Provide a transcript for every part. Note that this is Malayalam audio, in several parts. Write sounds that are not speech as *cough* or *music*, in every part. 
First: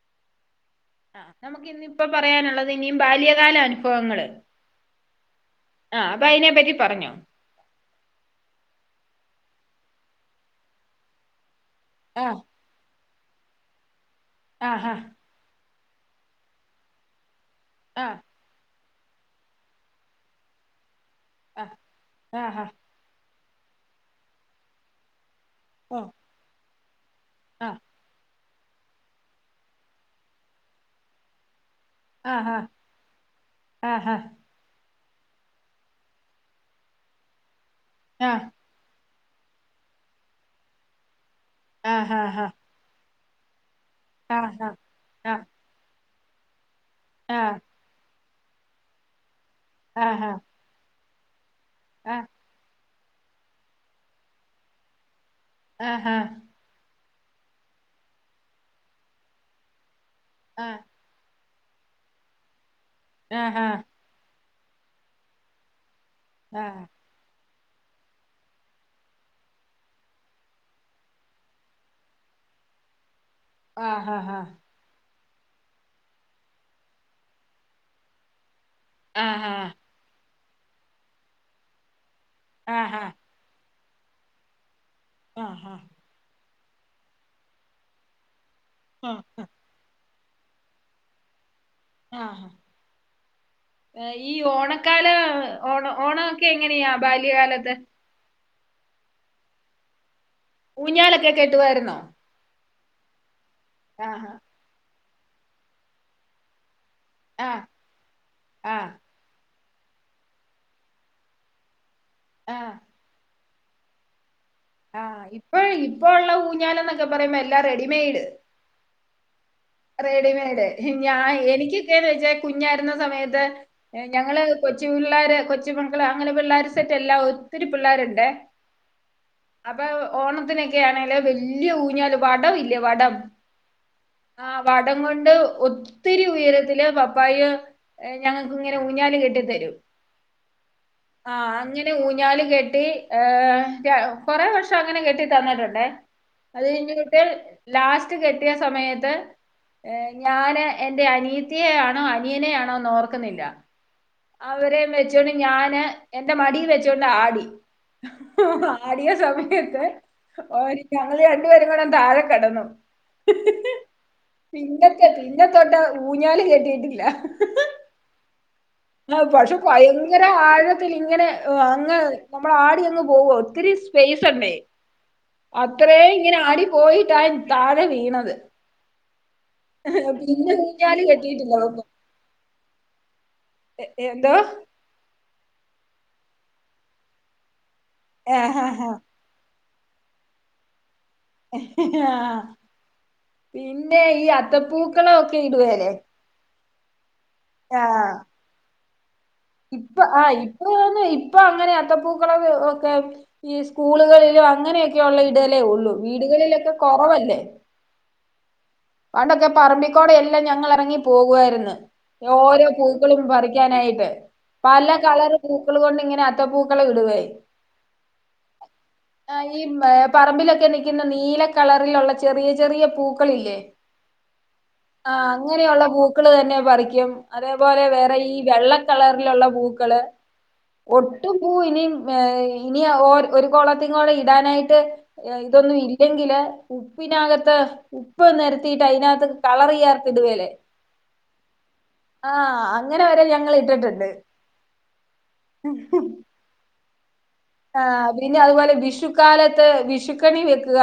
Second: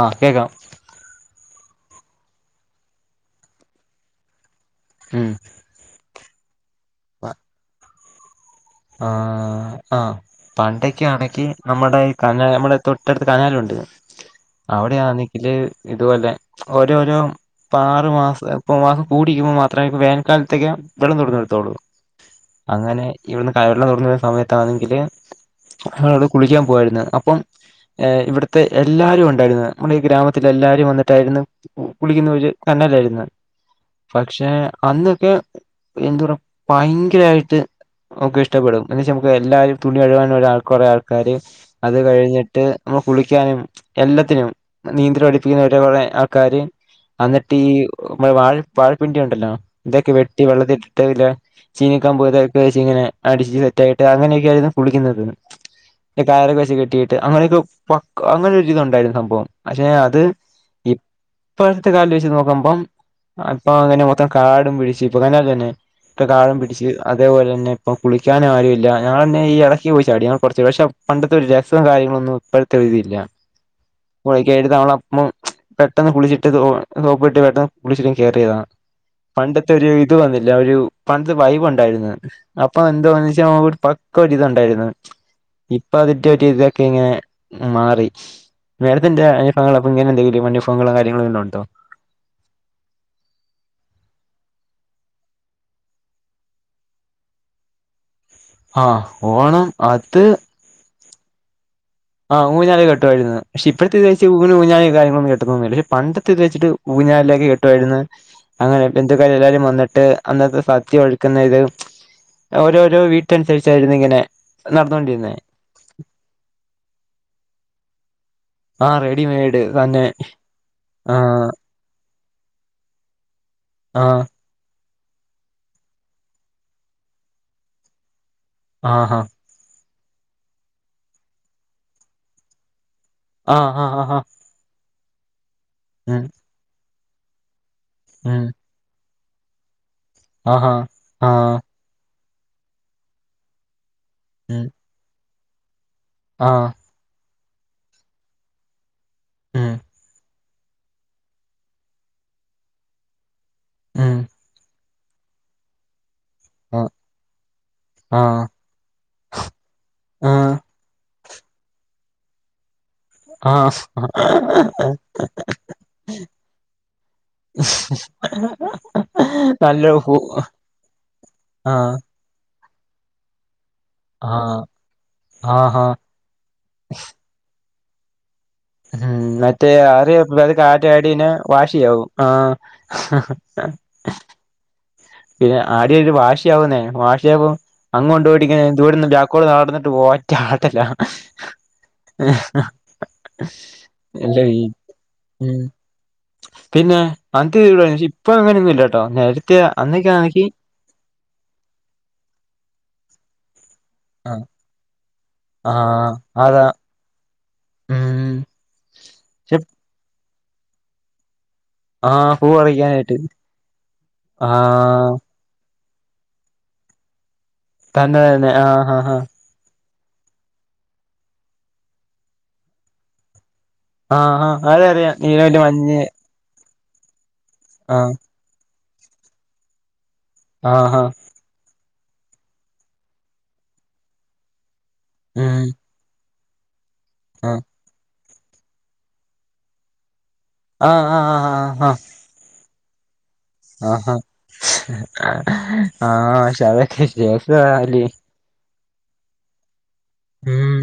ആഹ് കേക്കാം. ആഹ് നമുക്ക് ഇന്നിപ്പോ പറയാനുള്ളത് ഇനിയും ബാല്യകാല അനുഭവങ്ങള്. ഉം ആഹ് അപ്പ അയിനെ പറ്റി പറഞ്ഞോ. പ ആഹ് ആഹ് പണ്ടൊക്കെയാണെങ്കി നമ്മെടെ യി ആഹ് കനാൽ നമ്മെടെ. തൊട്ടടുത്ത് കനാലൊണ്ട് ആഹ് അവെടെയാന്നെങ്കില് ഇതുപോലെ ഓരോരോ ഇപ്പൊ ആറ് ആഹ് മാസം ഇപ്പ മാസം കൂടിനിക്കു മാത്രമേ വേനക്കാലത്തേക്ക് വെള്ളം തൊറന്നു വിട ത്തൊള്ളൂ ആഹ് ആഹ് ആഹ് ആഹ് അങ്ങനെ ഇവെടിന്ന് കനാല് തൊറന്നു വിടുന്ന സമയത്താന്നെങ്കില് ഓ ഞങ്ങെളവിടെ കുളിക്കാൻ പോകുവായിരുന്നു അപ്പം ആഹ് ഏ ഇവിടെത്തെ എല്ലാരും ഒണ്ടാരുന്ന് നമ്മെടെ ഈ ഗ്രാമത്തില്ലെലാരും വന്നിട്ടായിരുന്നു കുളിക്കുന്നോര് ആഹ് കണ്ടില്ലായിരുന്നു ആഹ് പക്ഷേ അന്നൊക്കെ എന്താ പറ ഭയങ്കരായിട്ട് ഒക്കെ ഇഷ്ടപ്പെടും എന്ന് വെച്ചാ നമുക്ക് എല്ലാരും തുണി കഴുകാൻ ഒരാൾക്ക് ഒരാൾക്കാര് അത് ആഹ് കഴിഞ്ഞിട്ട് നമ്മൾ കുളിക്കാനും ആഹ് എല്ലാത്തിനും ആഹ് നീന്തെല് പടിപ്പിക്കുന്നവരെ കൊറെ ആൾക്കാര്. ആഹ് അന്നിട്ട് ഈ വാ വാഴപ്പിണ്ടി ഒണ്ടല്ലോ. ഇതൊക്കെ ആഹ് ആഹ് വെട്ടി വെള്ളത്തിട്ടിട്ട് അതിലേ ചീനിക്കമ്പ് ആഹ് ഇറക്കി വച്ചിങ്ങനെ ഇങ്ങനെ അടിച്ച് സെറ്റായിട്ട് അങ്ങനെയെക്കെയാണ് കുളിക്കണത് ആഹ് ആഹ് ഇപ്പ കയറൊക്കെ വച്ച് കെട്ടീട്ട് അങ്ങനെയൊക്കെ പക് അങ്ങനെ ഒരിതൊണ്ടായിരുന്നു സംഭവം പക്ഷെ അത് ആഹ് ഇ പ്രാവശ്യത്തെ കാല് വെച്ച് ആഹ് ആഹ് നോക്കുമ്പംഅപ്പൊ അങ്ങനെ മൊത്തം കാടും പിടിച്ചു ഇപ്പൊതന്നെല്ലെന്നേ ഇപ്പ ആഹ് ആഹ് കാടും ആഹ് പിടിച്ച് അതേപോലെന്നെ പിന്നെ ഇപ്പം കുളിക്കാൻ ആരുവില്ല ഞങ്ങളെന്നെ ഈ എടക്ക് പോയി ചാടി ഞങ്ങെ കൊറെച്ച് പക്ഷെ പണ്ടത്തെയൊരു രെസവും കാര്യങ്ങളൊന്നും ഇപ്പ ത്തെ തില്ല ആഹ് *unintelligible* മം പെട്ടെന്ന് കുളിച്ചിട്ട് സോപ്പിട്ട് പെട്ടെന്ന് കുളിച്ചിട്ട് ഒന്ന് കേറിതാ പണ്ടത്തെ ഒരു ഇത് വന്നില്ല ഒരു പണ്ടത്തെ വൈബ് ഒണ്ടാരുന്ന് അപ്പൊ ആഹ് എന്തൊന്നി ക്ക ഒരു പക്കരിതൊണ്ടാരുന്നു ആഹ് ആഹ് ഇപ്പൊ അതിന്റൊരു ഇതൊക്കെ ഇങ്ങനെ. മാറി മേഡത്തിന്റെ അനുഭവങ്ങള് അപ്പ ഇങ്ങനെയെന്തെങ്കിലും അനുഭവങ്ങളോ കാര്യങ്ങളോ വെല്ലോം ഒണ്ടോ ആഹ് ഈ ഓണക്കാല ഓണ ഓണൊക്കെ എങ്ങനെയാ ബാല്യകാലത്ത് ആഹ് ഓണം അത് ഊഞ്ഞാലെക്കെ കെട്ടുവാരുന്നോ ആ ഊഞ്ഞാല് കെട്ടുമാരുന്നു പക്ഷെ ഇപ്പഴത്തെയിത് വെച്ച് ആഹ് ഊന ഊഞ്ഞാലും കാര്യങ്ങളൊന്നും കെട്ടതെന്നുമില്ല പക്ഷേ പണ്ടത്തെ ഇത് വെച്ചിട്ട് ഊഞ്ഞാലിലേക്ക് ആഹ് കെട്ടുമാരുന്നു. അങ്ങനെ ആഹ് ബന്ധക്കാരും എല്ലാരും വന്നെട്ട് അന്നക്കെ സദ്യ ഒരുക്കുന്നത്. ആഹ് ഓരോരോ വീ ട്ടനുസരിച്ചാരുന്നു ഇങ്ങനെ നടന്നൊണ്ടിരുന്നെ. ഇപ്പഴി ഇപ്പോ ഒള്ള ഊഞ്ഞാല് എന്നൊക്കെ പറയുമ്പോ, എല്ലാം റെഡിമെഡ്. ആഹ് റെഡിമേഡ് തന്നെ റെഡിമേഡ്. ഞാ എനിക്കൊക്കെയെന്ന് വെച്ചാ കുഞ്ഞാരുന്ന സമയത്ത് ആഹ് ഞങ്ങെള്. കൊച്ചു പിള്ളേര്, കൊച്ചിമക്കെള് അങ്ങനെ പിള്ളേരെ സെറ്റെല്ലാം ഒത്തിരി പിള്ളേരൊണ്ടേ. ആഹ് ഹാ അപ്പ ഓണത്തിനെക്കെയാണെല്‌ വെല്ലാ ഊഞ്ഞാല്, വടം ഇല്ലേ വടം? ആഹ് ആഹ് ആഹ് ആഹ് ആഹ് വടം കൊണ്ട് ഒത്തിരി ഉയരത്തില് പപ്പായ് ഉം ഞങ്ങെക്ക്. നെ ഊഞ്ഞാല് കെട്ടി തെരും. ആഹാ ആഹ് നെ ഊഞ്ഞാല് കെട്ടി, കൊറെ ഉം വർഷം അങ്ങെനെ കെട്ടി തന്നിട്ടൊണ്ടേ. അത് ആഹ് കഴിഞ്ഞിട്ട് ലാസ്റ്റ് കെട്ടിയ സമയത്ത് ഉം ഏ ഞാന് എന്റെ അനീത്തിയെ ആണോ അനിയനെ ആണോ ഓർക്കുന്നില്ല ഉം അവരെ വെച്ചോണ്ട് ഞാന് എന്റെ മടിൽ ആഹ് വെച്ചോണ്ട് ആടി ആഹ് ആടിയ സമയത്ത് ആഹ് ഓ ഞങ്ങള് രണ്ടുപേരും കൂടെ തായെ കെടന്നു ആഹ് പിന്റെത്തെ പിന്റെ തൊട്ട ഊഞ്ഞാല കെട്ടിട്ടില്ല *unintelligible* ആ പക്ഷെ നല്ല ഹൂ ഭയങ്കര ആഴത്തിൽ ഇങ്ങനെ ആഹ് അങ്ങ് നമ്മള ആടി അങ്ങ് പോവ ഒത്തിരി ആ പേസണ്ടേ ആ ഹാ അത്രേ ഇങ്ങനെ ആടി പോയിട്ടാ താഴെ വീണത് പിന്നെ ഊഞ്ഞാല് *unintelligible* കെട്ടിയിട്ടില്ല ഒന്നും വാശിയോ ആ എ എന്തോ പിന്നെ ആടി ആടി വാശിയാവുന്നേ വാശിയാ അങ്ങ ആഹ് കൊണ്ടുപോയി ആഹ് *unintelligible* കൂ നടന്നിട്ട് ഒറ്റ ആട്ടല്ല ആഹ പിന്നെ ഈ അത്തപ്പൂക്കളൊക്കെ ഉം ഇടുവല്ലേ പിന്നെ *unintelligible* ഇപ്പങ്ങനെയൊന്നുംല്ലട്ടോ നേരത്തെ ഇപ്പൊ അന്നൊക്കെ ആഹ് ആണെങ്കി ഇപ്പൊ ഇപ്പൊ അങ്ങനെയാത്ത പൂക്കള ഒ ഒക്കെ ഈ ആ സ്കൂളുകളിലും അങ്ങനെയൊക്കെയ ഉള്ള ഇടലേ ആ ഉള്ളൂ വീടുകളിലൊക്കെ കൊറവല്ലേ ആഹ് പണ്ടൊക്കെ പറമ്പിക്കോടെ എല്ലാം ഞങ്ങൾ ഇറങ്ങി പോകുവായിര്ന്ന് ആ പൂ ഓരോ പറിക്കാനായിട്ട് പൂക്കളും പറിക്കാനായിട്ട് ആ പല കളറ് പൂക്കൾ കൊണ്ട് ഇങ്ങനെ അത്ത പൂക്കളെ ഇടുവായി തന്നെ തന്നെ ആഹ് ആ ആഹ ഈ പറമ്പിലൊക്കെ നിക്കുന്ന നീല കളറിലുള്ള ചെറിയ ചെറിയ പൂക്കളില്ലേ ആഹ് ആഹ് അത അറിയാം നീല മഞ്ഞ് പൂക്കള് തന്നെ പറിക്കും അതേപോലെ ആ വേറെ ഈ വെള്ളക്കളറിലുള്ള പൂക്കള് ആ ആ ഒട്ടും പൂവ് ഇനി ഏ ഇനി ഓ ഒരു കോളത്തി കൊളം ഇടാനായിട്ട് ഉം ഇതൊന്നും ഇല്ലെങ്കില് ഉപ്പിനകത്ത് ആഹ് ഉപ്പ് നേര ത്തിട്ട് അതിനകത്ത് കളർ ചെയ്യാതിടുവേലെ ആഹ് ആഹ് ആ ആ ആഹ ആഹ് അങ്ങനെ വരെ ഞ ആഹ ആഹ് ആഹ് *unintelligible* പിന്നെ അതുപോലെ വിഷുക്കാലത്ത് വിഷുക്കണി ഉം വെക്കുക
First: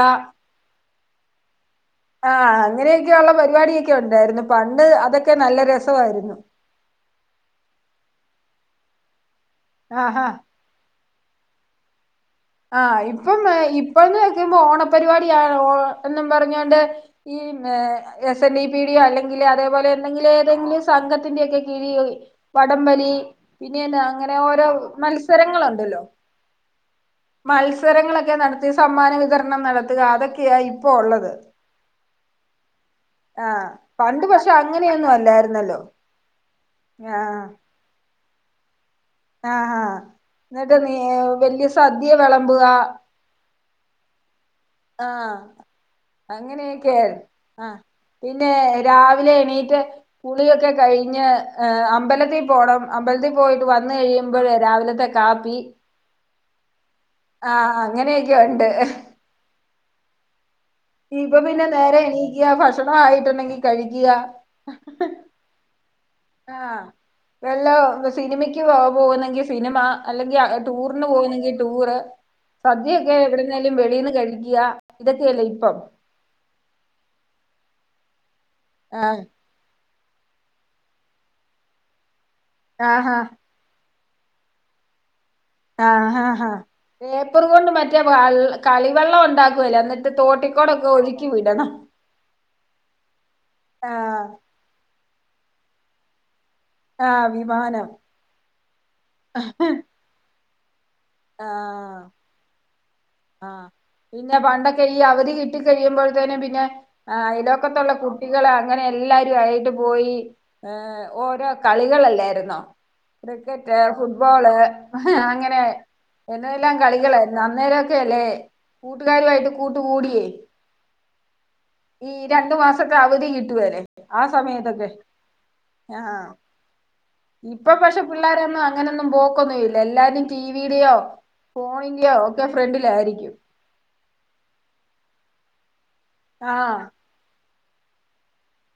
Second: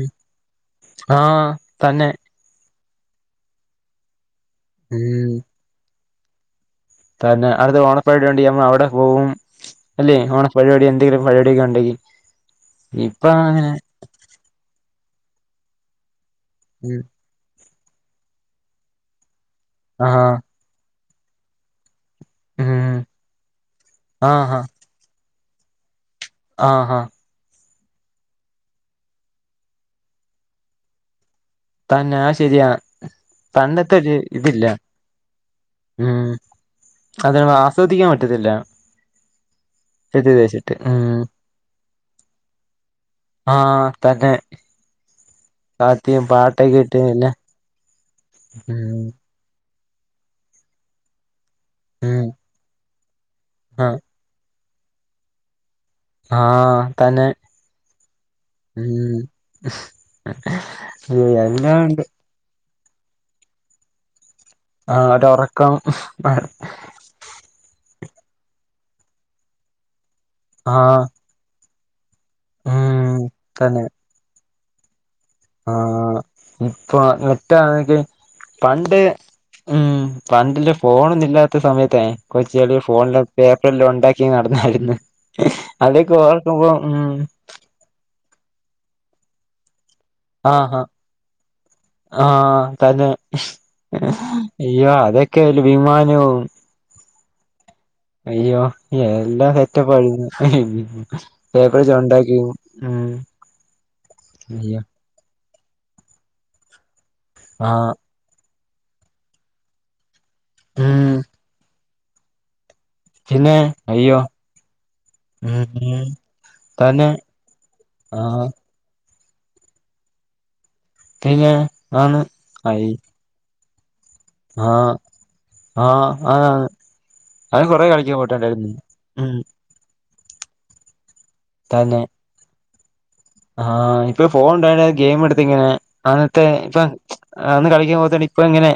ആഹ് തന്നെ ആഹ് അങ്ങനെയൊക്കെയുള്ള പരിപാടിയൊക്കെ ഉണ്ടായിരുന്നു പണ്ട് അതൊക്കെ ഉം നല്ല രസവായിരുന്നു തന്നെ അടുത്ത് ഓണ പെരുവാടി ഉണ്ടേ അവടെ പോവും അല്ലെ ആഹാ ഓണ പരുവാടി എന്തങ്കിലും പരുവാടിയൊക്കെ ഉണ്ടെങ്കി ആഹ് ഇപ്പൊ ഇപ്പം അങ്ങനെ ഇപ്പൊന്ന് വെക്കുമ്പോ ഓണപരിപാടിയാ ഓ എന്നും പറഞ്ഞോണ്ട് ഉം ഈ എസ് എൻ ഡി പി ഡിയോ അല്ലെങ്കില് അതേപോലെ ആഹ് എന്തെങ്കിലും ഏതെങ്കിലും സംഘത്തിന്റൊക്കെ കിഴിൽ വടം ഉം വലി പിന്നെ എന്ന അങ്ങനെ ആഹ് ഓരോ മൽ സ്ഥരങ്ങളുണ്ടല്ലോ ആഹ് ആഹ് മത്സരങ്ങളൊക്കെ നടത്തി സമ്മാന വിതരണം നടത്തുക അതൊക്കെയാ ഇപ്പോ ഒള്ളത് തന്നാ ആ ശെരിയാ ആഹ് പണ്ട് പക്ഷെ അങ്ങനെയൊന്നും അല്ലായിരുന്നല്ലോ ആഹ് ശ്രദ്ധിക്കാൻ പറ്റത്തില്ല ആഹ് ആഹ് വെച്ചിട്ട് എന്നിട്ട് നീ ഉം വല്യ സദ്യ വെളമ്പുക ആഹ് തന്നെ ആഹ്. കാത്തിയും പാട്ടൊക്കെ അങ്ങനെക്കെ ഇട്ട് എല്ലാം ആഹ് പിന്നെ ഉം രാവിലെ എണീറ്റ് കുളിയൊക്കെ കഴിഞ്ഞ് ഏഹ് ഉം അമ്പലത്തി പോണം അമ്പലത്തി പോയിവന്ന് ആഹ് കഴി യുമ്പളെ രാവിലത്തെ കാപ്പി ആഹ് തന്നെ ആഹ് അങ്ങനെയൊക്കെ ഒണ്ട്. ഉം *inaudible* എല്ലാം ഉണ്ട്. ക്ക്യാ ഭക്ഷണമായിട്ടുണ്ടെങ്കി കഴിക്ക്യാ ആഹ് ഒരൊറക്കം ആഹ് വല്ല സിനിമയ്ക്ക് പോ പോകുന്നെങ്കിൽ സിനിമ അല്ലെങ്കിൽ ആഹ് ടൂറിന് പോകുന്നെങ്കി ടൂറ് ഉം സദ്യക്കെ എവിടെന്നായാലും തന്നെ വെളിന്ന് കഴിക്കുക ഇതൊക്കെയല്ലേ ഇപ്പം ഇപ്പ മറ്റാണെക്ക് പണ്ട് ആഹ് ഹ്മ്മ് പണ്ടില്ല ഫോണൊന്നും ഇല്ലാത്ത സമയത്തെ കൊച്ചികള് ആഹ് ഫോണിലക്കെ വല്ലോ ഉണ്ടാക്കി നടന്നായിരുന്നു അതൊക്കെ ആഹ് ആഹ് ആഹ് ഓർക്കുമ്പം ഹ്മ്മ് *unintelligible* കൊണ്ട് മറ്റേ കളിവള്ളം ഉണ്ടാക്കുവല്ലോ എന്നിട്ട് ആഹ് ആഹ് തോട്ടിക്കോടൊക്കെ ഒഴുക്കി വിടണം ആഹ് തന്നെ ഏഹ് ആഹ് അയ്യോ അതൊക്കെ അല്ലേ വിമാനം ആഹ് വിമാനം. അയ്യോ എല്ലാം സെറ്റപ്പാഴിരുന്ന് ആഹ് ആഹ് പിന്നെ അയ്യോ പണ്ടൊക്കെ ഈ അവധി കി ട്ടി കഴിയുമ്പോഴ്ത്തേനും പിന്നെ ഈ ആഹ് അയലക്കത്തുള്ള കു കുട്ടികള് അങ്ങനെ എല്ലാരും ആയിട്ട് പോയി ഏഹ് ഉം ഓരോ കളികളല്ലായിരുന്നോ പിന്നെ ക്രിക്കറ്റ്, അയ്യോ ഫുട്ബോള് ഉം അങ്ങനെ ഉം ഇന്തേല്ലാം തന്നെ കളികളായിരുന്നു ആ അന്നേരൊക്കെല്ലെ കൂട്ടുകാരുവായിട്ട് കൂട്ട് കൂടിയേ പിന്നെ ഈ ആന്ന് രണ്ടു ആയി മാസൊക്കെ അവധി കിട്ടു വല്ലെ ആ സമയത്തൊക്കെ ആ ആഹ് ആന്ന് അവൻ ഇപ്പ കൊറെ പക്ഷെ കളിക്കാൻ പിള്ളാരൊന്നും പോയിട്ടുണ്ടായിരുന്നു അങ്ങനൊന്നും ഉം പോക്കൊന്നും ല്ല എല്ലാരും ടിവിടെയോ ഫോണിന്റെയോ ഒക്കെ ഫ്രണ്ടിലായിരിക്കും. ആഹ് ഇപ്പഫോൺ ഇണ്ടായോണ്ട് ഗെയിം എടുത്തിങ്ങനെ അന്നത്തെ ആഹ് ഇപ്പ അന്ന് കളിക്കാൻ പോവാത്തതിന് ഇപ്പങ്ങനെ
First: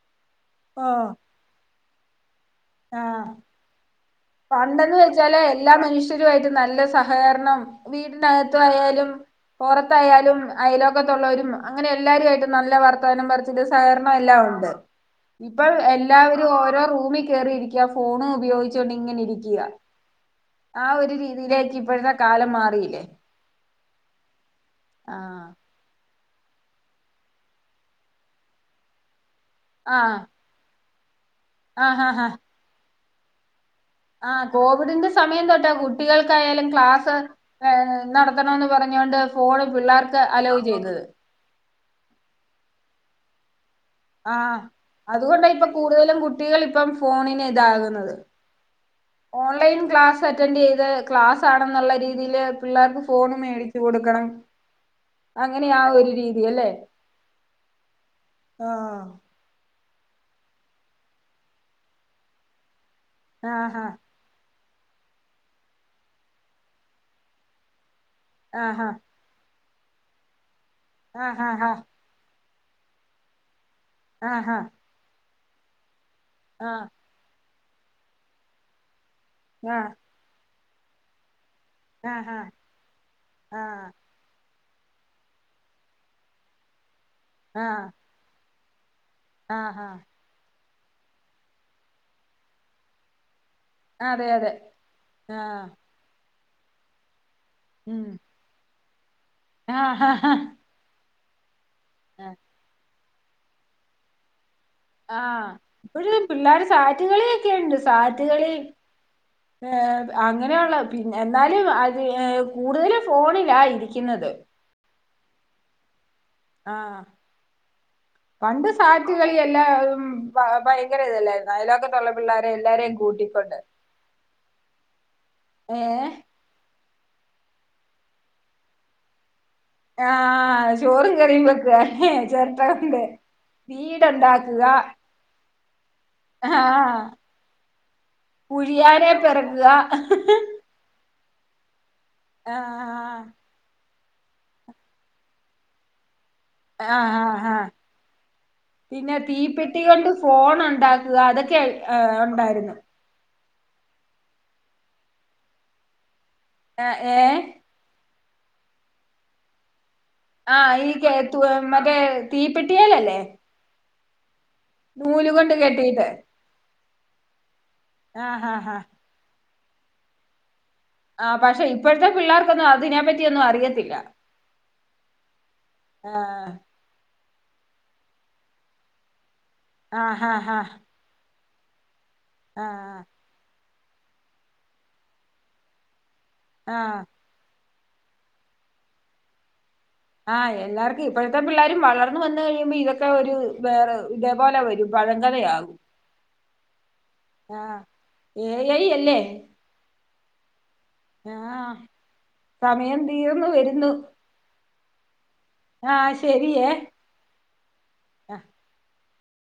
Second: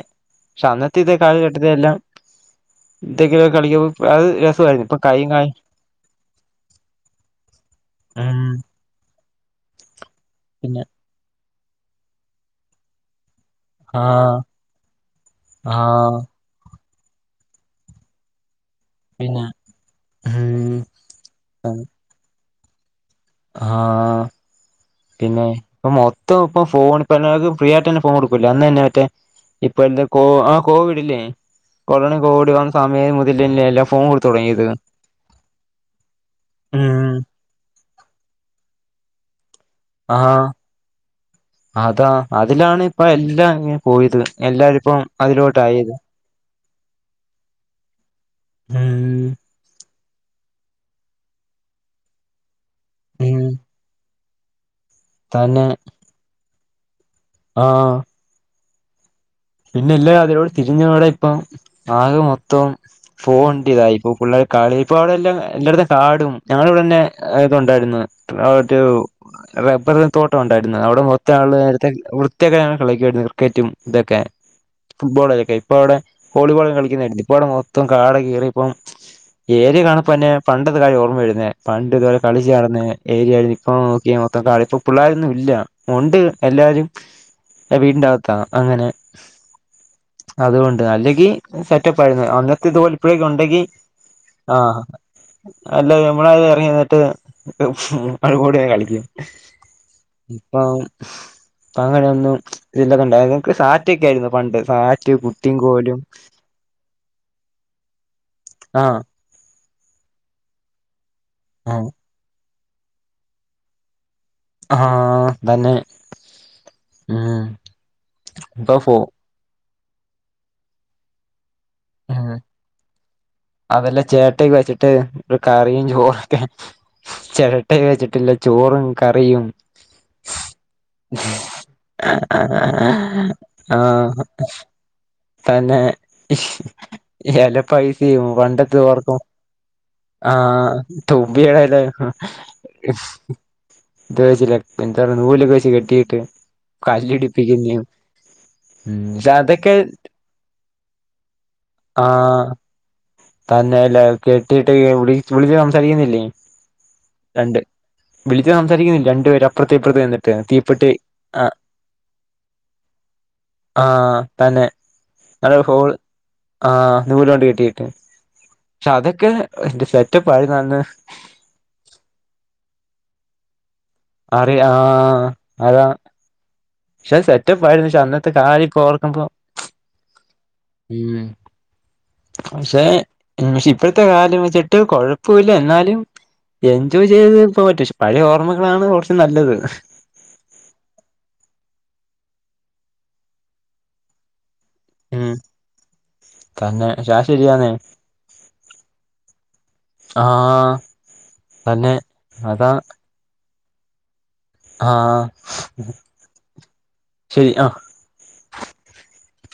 പക്ഷെ അന്നത്തെ ഓഹ് ഈ കാലഘട്ടത്തിലെല്ലാം ആഹ് എന്തെങ്കിലൊക്കെ കളിക്കൂ പ്പ അഅ്. പണ്ടെന്ന് വെച്ചാല് എല്ലാ മനുഷ്യരുയിട്ട് നല്ല സഹകരണം. ഉം വീടിനകത്തു ആയാലും. പെറത്തായാലും പിന്നെ അയലോകത്തുള്ളോരും അങ്ങനെ എല്ലാരു ആയിട്ട് നല്ല വർത്തമാനം പ ണ്ട് ആ സഹകരണം എല്ലാം ഉണ്ട് ഇപ്പ ആ എല്ലാവരും ഓരോ റൂമിൽ. കേറിയിരിക്കൃ ഫോണ് ഉപയോഗിച്ചോണ്ട് ഇങ്ങനെ പിന്നെ ഇരിക്കൃക. ഉം ആഹ് ഒര് രീതിയിലേക്ക് ഇപ്പഴത്തെ കാലം മാറിയില്ലേ. ആഹ് ആഹ് പിന്നെ. ഇപ്പം മൊത്തം ഇപ്പോ ഫോൺ പെണ്ണ്ങ്ങക്ക് ഫ്രീ ആയിട്ട് തന്നെ ഫോൺ കൊട്ക്കൂല്ലേ അന്ന്ന്നെ മറ്റേ ആഹ് ഇപ്പന്ത്ക്കോ. കോവിഡ്ല്ലേ ആഹ് കൊറോണ കോവിഡ് വന്ന സമയം മുതലല്ലോ എല്ലാ ആഹ് കോവിഡിന്റെ സമയം തെട്ടാ കുട്ടികൾക്കായാലും ക്ലാസ്. ഏ നടത്തണോന്ന് പറഞ്ഞോണ്ട് ഫോൺ പിള്ളേർക്ക് ആഹ് അലവ് ചെയ്തത്. അതാ അതിലാണ് ഇപ്പ എല്ലാം. പോയത് ആഹ് എല്ലാരും ഇപ്പം അതു കൊണ്ട ഇപ്പ അതിലോട്ടായത് കൂടുതലും കുട്ടികൾ ഇപ്പം ഫോണിന് ഇതാകുന്നത് അം. ഓൺലൈൻ ക്ലാസ്സ് അറ്റൻഡ് ചെയ്ത് ക്ലാസ് ആണെന്നുള്ള രീതിയില്. പിള്ളേർക്ക് ഫോണ് ഉം മേടിച്ചു കൊടുക്കണം തന്നെ അങ്ങനെയാ ആഹ് ഒരു രീതി അല്ലേ. ആഹ്. ആഹ്. പിന്നെ ഇല്ല അതിരോട് തിരിഞവിടെ ഇപ്പം ആകെ മൊത്തം ഫോണ്‍ണ്ട ആഹാ ഇതായിപ്പ പിള്ളേ കാളി *unintelligible* എല്ലാം എല്ലായിടത്തും കാടും ഞങ്ങളിവിടെ തന്നെ ഇത്ണ്ടായിരുന്നു ആഹ് മറ്റേ ആഹാ റബ്ബർ തോട്ടം ഉണ്ടായിര്ന്നു അവിടെ മൊത്ത ആഹാ ആൾ ഹാ നേരത്തെ വൃത്തിയക്കരാണ് കളിക്കായിര്ന്നു ക്രിക്കറ്റും ഇതൊക്കെ. ആഹ്. ഫുട്ബോളൊക്കെ ഇപ്പ അവ്ടെ വോളിബോള് കളിക്ക്ന്നുണ്ട് ഇപ്പവിടെ മൊത്തം കാട് കേറി ഇപ്പം. ആ ഏര്യ കാണപ്പ അന്നെ പണ്ടത്തെ കാര്യം ഓർമ്മ വരുന്നേ. പണ്ട് കാലം ആഹാ കളിച്ച് നടന്നെ ഏര്യ ആയിരിന്നു ആ ഇപ്പം നോക്കിയെ മൊത്തം കളിപ്പും. പിള്ളോര് ഒന്നും ഇല്ല ഒണ്ട് എല്ലാരും വീടിന്റെ അകത്താ അങ്ങനെ. ആഹ് ആഹ്. അത് കൊണ്ട് അല്ലെങ്കിൽ സെറ്റപ്പ് ആയിരുന്നു അന്നത്തെ തോൽ ഇപ്പഴേക്കെ ഒണ്ടെങ്കി അതെ അതെ ആഹ് ആ അല്ല നമ്മള എറങ്ങി നിന്നിട്ട്. ഉം *unintelligible* കളിക്കും ആഹാ ഇപ്പം. അപ്പ അങ്ങനെ ആ ഒന്നും ഇതില് ഒക്കെ ഒണ്ടായിരുന്നു സാറ്റക്കെ ആയിരുന്നു പണ്ട് സ ആഹ ഇപ്പഴ് പിള്ളേര് സാറ്റ് കളി എക്കെ എണ്ട് സാറ്റ്കളി. ആഹ് ഏ അങ്ങനെ ഒള്ള പിന്നെ എന്നാലും ആഹ് അത് ഏ കൂടുതല് ഫോണിലാ ഇരിക്ക്ന്നത്. ആഹ തന്നെ ആഹ് ഉം ഇപ്പ ഫോ ഇപ്പയ്യ് എല്ലാം ഭ ഭയങ്കര ഇത് അല്ലായിരുന്നോ അയലൊക്കം. ഉം അതല്ലേ ചേട്ടേ വെച്ചിട്ട് ഒരു കറിയും ഏഹ് ചോറ്. ചെരട്ട വെച്ചിട്ട് ഒള്ള ചോറും കറിയും. ആഹ് ചോറും കറിയും വെക്ക് ചെരട്ട കൊണ്ട്. വീട് ആഹ് ണ്ടാക്കുക. തന്നെ. എല പൈസയും പണ്ടത്തെ പുഴിയാനെ ഓർക്കും പെറുക്കുക ആഹ് തോബിടെ എലയിര്ന്നു. ആഹ് ഇതുവാ ചെലപ്പ എന്താണ് നൂല് വെച്ച് കെട്ടിയിട്ട്. ആഹ് ആഹ് ആഹ് ആഹ് കല്ലിടിപ്പിക്കുന്നേ ഉം പിന്നെ അതക്കെ. തീപ്പെട്ടി കൊണ്ട് ഫോൺ ഇണ്ടാക്കുക അതൊക്കെ ഉണ്ടായിരുന്നു. തന്നെലേ കെട്ടിയിട്ട് വി വിളിച്ചു വിളിച്ച് സംസാരിക്കുന്നില്ലേ. ആ ഏ രണ്ട് വിളിച്ച് സംസാരിക്കുന്നില്ലെ. രണ്ട് പേരും അപ്പറ്ത്തും ഇപ്പറ്ത്തും *unintelligible* ആഹ് ഈ കേ മറ്റെ തീപ്പെട്ട്യേലെല്ലെ. ആഹ് തന്നെ. അത് കൊണ്ട് ഒരു ഹോൾ കെട്ടിയിട്ട് ആ നൂലോണ്ട് കെട്ടിയിട്ട്. ആഹ് ആഹ ആഹ് തതൊക്കെ ഇന്റെ സെറ്റപ്പ് ആയിരുന്നു അന്ന്. ആ പക്ഷെ ഇപ്പഴത്തെ പിള്ളേർക്ക് ഒന്നും അതിനെ പറ്റി ഒന്നും അറിയത്തില്ല. അറിയ ആ ആരാ. ആഹ് പക്ഷെ സെറ്റപ്പ് ആയിരുന്നു. പക്ഷെ അന്നത്തെ കാര്യ ഒക്കെ ഓർക്കുമ്പോ. ആഹ് ആഹ് ആഹ് ഉം പക്ഷെ. ആഹ് ഉം പക്ഷ്യ ഇപ്പഴത്തെ കാലം വെച്ചിട്ട് കൊഴപ്പുല്ല. എന്നാലും ആഹ് എൻജോയ് ചെയ്ത് പോവാൻ പറ്റുശു. പഴേ ഓർമ്മകളാണ് കൊറച്ച് നല്ലത്. ആഹ് എല്ലാർക്കും ഇപ്പഴത്തെ പിള്ളേരും വളർന്ന് വന്ന് കഴിയുമ്പി ഇതൊക്കെ ഒരു വേറെ ഇതേപോലെ വെരും. ഉം വഴങ്കരയാകും. തന്നെ പക്ഷെ അത് ശരിയാന്നെ ആഹ് ഏ ഐ അല്ലേ. ആഹ് ആഹ് തന്നെ അതാ സമയം തീർന്നു വരുന്നു. ആഹ് ആഹ് ശരിയേ ശരി ആ.